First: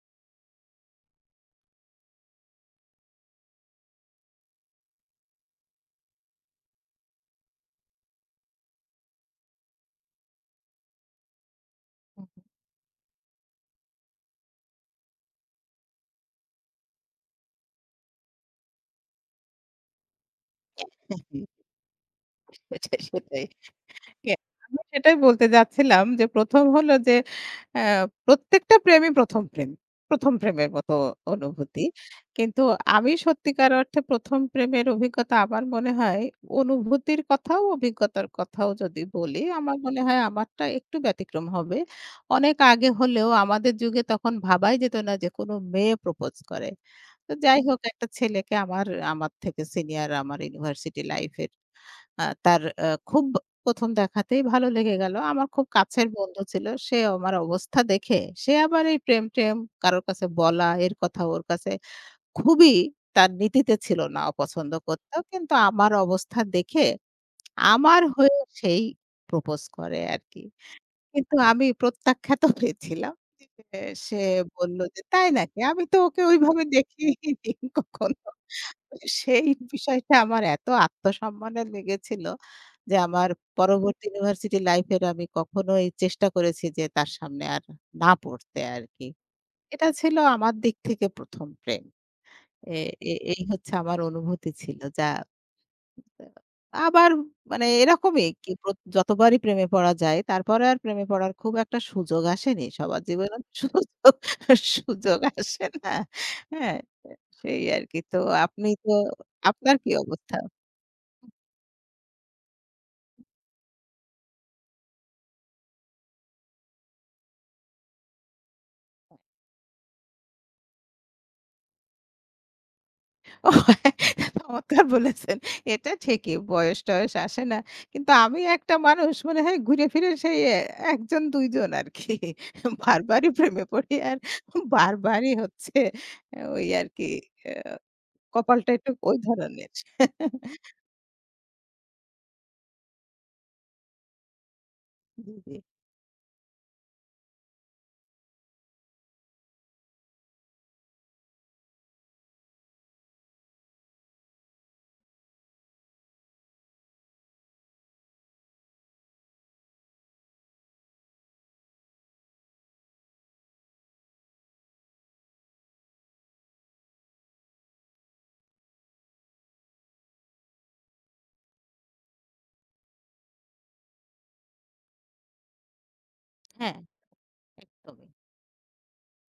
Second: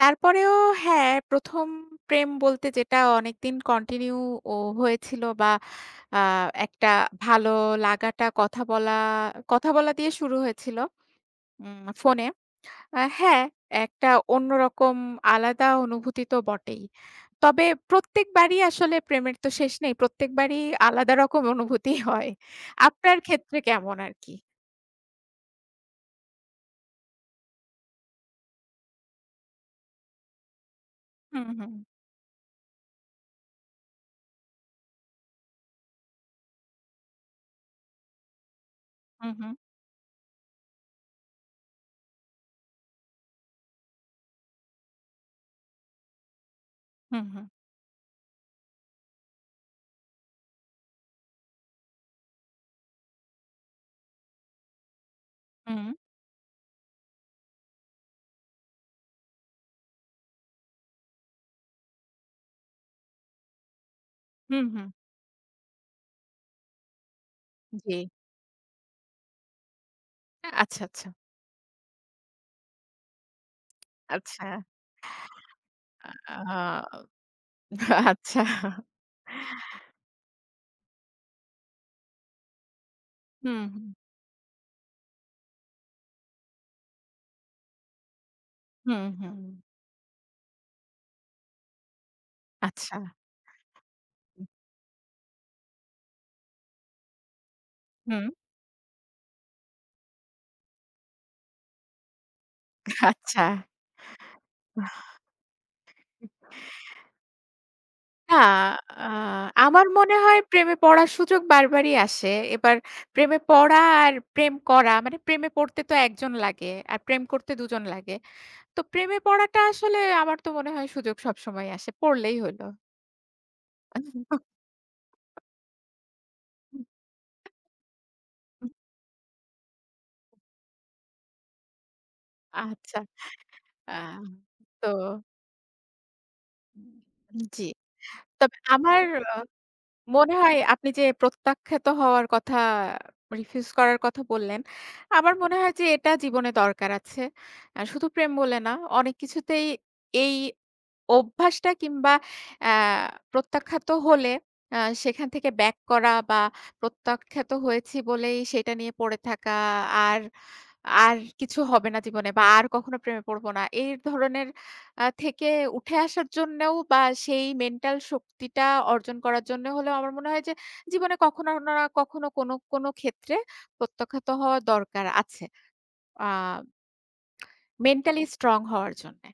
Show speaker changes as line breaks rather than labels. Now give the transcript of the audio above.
তারপরেও হ্যাঁ, প্রথম প্রেম বলতে যেটা অনেকদিন কন্টিনিউও হয়েছিল বা আ একটা ভালো লাগাটা, কথা বলা কথা বলা দিয়ে শুরু হয়েছিল। উম ফোনে। হ্যাঁ, একটা অন্যরকম আলাদা অনুভূতি তো বটেই। তবে প্রত্যেকবারই আসলে প্রেমের তো শেষ নেই। প্রত্যেকবারই আলাদা রকম অনুভূতি হয়।
সেটাই,
আপনার
সেটাই।
ক্ষেত্রে কেমন আর কি?
আমি সেটাই বলতে যাচ্ছিলাম। যে প্রথম হল যে, এ প্রত্যেকটা প্রেমই প্রথম প্রেম। প্রথম প্রেমের মত
হু,
অনুভূতি।
হু।
কিন্তু আমি সত্যিকার অর্থে প্রথম প্রেমের অভিজ্ঞতা আমার মনে হয়। অনুভূতির কথাও অভিজ্ঞতার কথাও যদি
হু,
বলি,
হু।
আমার মনে হয় আমারটা একটু ব্যতিক্রম হবে। অনেক আগে হলেও আমাদের যুগে তখন ভাবাই যেত না, যে কোন মেয়ে প্রপোজ করে।
হু,
তো
হু।
যাই হোক, একটা ছেলেকে আমার, আমার থেকে সিনিয়র, আমার ইউনিভার্সিটি লাইফ এর। আ তার খুব প্রথম দেখাতেই ভালো লেগে গেল। আমার খুব
হুম।
কাছের বন্ধু ছিল। সে আমার অবস্থা দেখে, সে আবার এই প্রেম-ট্রেম কারো কাছে বলা, এর কথা ওর কাছে। খুবই তার নীতিতে ছিল না,
হুম,
অপছন্দ
হুম।
করত। কিন্তু আমার অবস্থা দেখে, আমার
জ্বী।
হয়ে সেই প্রপোজ করে আরকি।
আচ্ছা, আচ্ছা।
কিন্তু আমি প্রত্যাখ্যাত হয়েছিলাম। সে
আচ্ছা।
বলল যে, তাই নাকি? আমি তো ওকে
আ
ওইভাবে দেখিনি কখনো।
আচ্ছা।
সেই বিষয়টা আমার এত আত্মসম্মানে লেগেছিল। যে আমার
হু, হুম।
পরবর্তী ইউনিভার্সিটি লাইফ এর আমি কখনোই চেষ্টা করেছি যে তার সামনে আর না পড়তে
হুম,
আরকি।
হুম।
এটা ছিল আমার দিক থেকে প্রথম প্রেম। এ
আচ্ছা।
এই, এই হচ্ছে আমার
হু।
অনুভূতি ছিল যা আবার মানে
হুম।
এরকমই যতবারই প্রেমে পড়া যায়। তারপরে আর প্রেমে পড়ার খুব একটা সুযোগ আসেনি। সবার জীবনের
আচ্ছা।
সুযোগ, সুযোগ আসে না। হ্যাঁ, সেই আরকি। তো
না,
আপনি তো
আ
আপনার
আমার
কি
মনে
অবস্থা?
হয় প্রেমে পড়ার সুযোগ বারবারই আসে। এবার প্রেমে পড়া আর প্রেম করা মানে প্রেমে পড়তে তো ১ জন লাগে। আর প্রেম করতে ২ জন লাগে। তো প্রেমে পড়াটা আসলে আমার তো মনে হয়, সুযোগ সবসময় আসে পড়লেই হইল।
ও হ্যাঁ,
অনেক দিন পর
চমৎকার বলেছেন। এটা ঠিকই
হু।
বয়স-টয়েস আসে না। কিন্তু আমি
উহু
একটা মানুষ মনে হয়। ঘুরে ফিরে সেই ১ জন ২ জন আরকি।
আচ্ছা,
বারবারই প্রেমে
আ
পড়ি। আর
তো
বারবারই হচ্ছে ওই আরকি।
জ্বী। তবে
কপালটা একটু
আমার
ওই
অ
ধরনের।
মনে হয় আপনি যে প্রত্যাখ্যাত হওয়ার কথা, রিফিউজ করার কথা বললেন।
জ্বী,
আমার
জ্বী।
মনে হয় যে, এটা জীবনে দরকার আছে। শুধু প্রেম বলে না। অনেক কিছুতেই এই অভ্যাসটা কিংবা আ প্রত্যাখ্যাত হলে, আ সেখান থেকে ব্যাক করা বা প্রত্যাখ্যাত হয়েছি বলেই, সেটা নিয়ে পড়ে থাকা। আর, আর কিছু হবে না জীবনে বা আর কখনো প্রেমে পড়ব না। এই ধরনের আ থেকে উঠে আসার জন্যও বা সেই মেন্টাল শক্তিটা অর্জন করার জন্য হলেও আমার মনে হয় যে, "জীবনে কখনো উনারা কখনো না কোন, কোন ক্ষেত্রে প্রত্যাখ্যাত হওয়া দরকার আছে।" আ
হ্যাঁ, একদমই।
মেন্টালি স্ট্রং হওয়ার জন্যে।